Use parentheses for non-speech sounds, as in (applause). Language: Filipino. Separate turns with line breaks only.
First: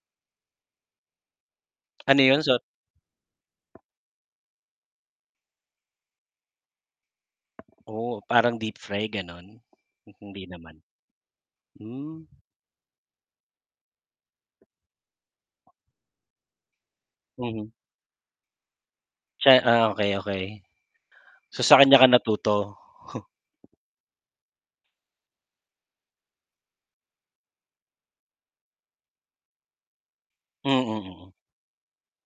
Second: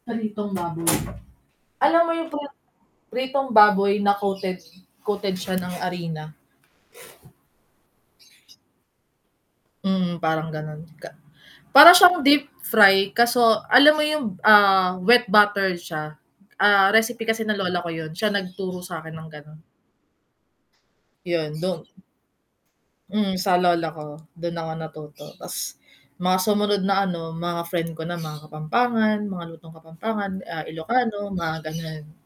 Pritong baboy. Alam mo
Ano
yung
yun,
pri
so
pritong baboy na coated coated siya ng arina.
Oh, parang deep-fry, gano'n? Hm
Mm,
hindi
parang
naman.
gano'n ka para siyang
Hmm.
deep fry kaso alam mo yung, ah, wet butter siya? Ah, recipe kasi ng
Mhm.
lola ko yun, siya nagturo sa'kin ng
Tsa
gano'n.
ah, okey, okey. So,
Yun
sa
dun.
kanya ka natuto?
Mm, sa
(scoffs)
lola ko, dun ako natuto. Ta's mga sumunod na ano, mga friend ko na, mga Kapampangan, mga lutong Kapampangan, ah, Ilocano
Mm.
mga gano'n.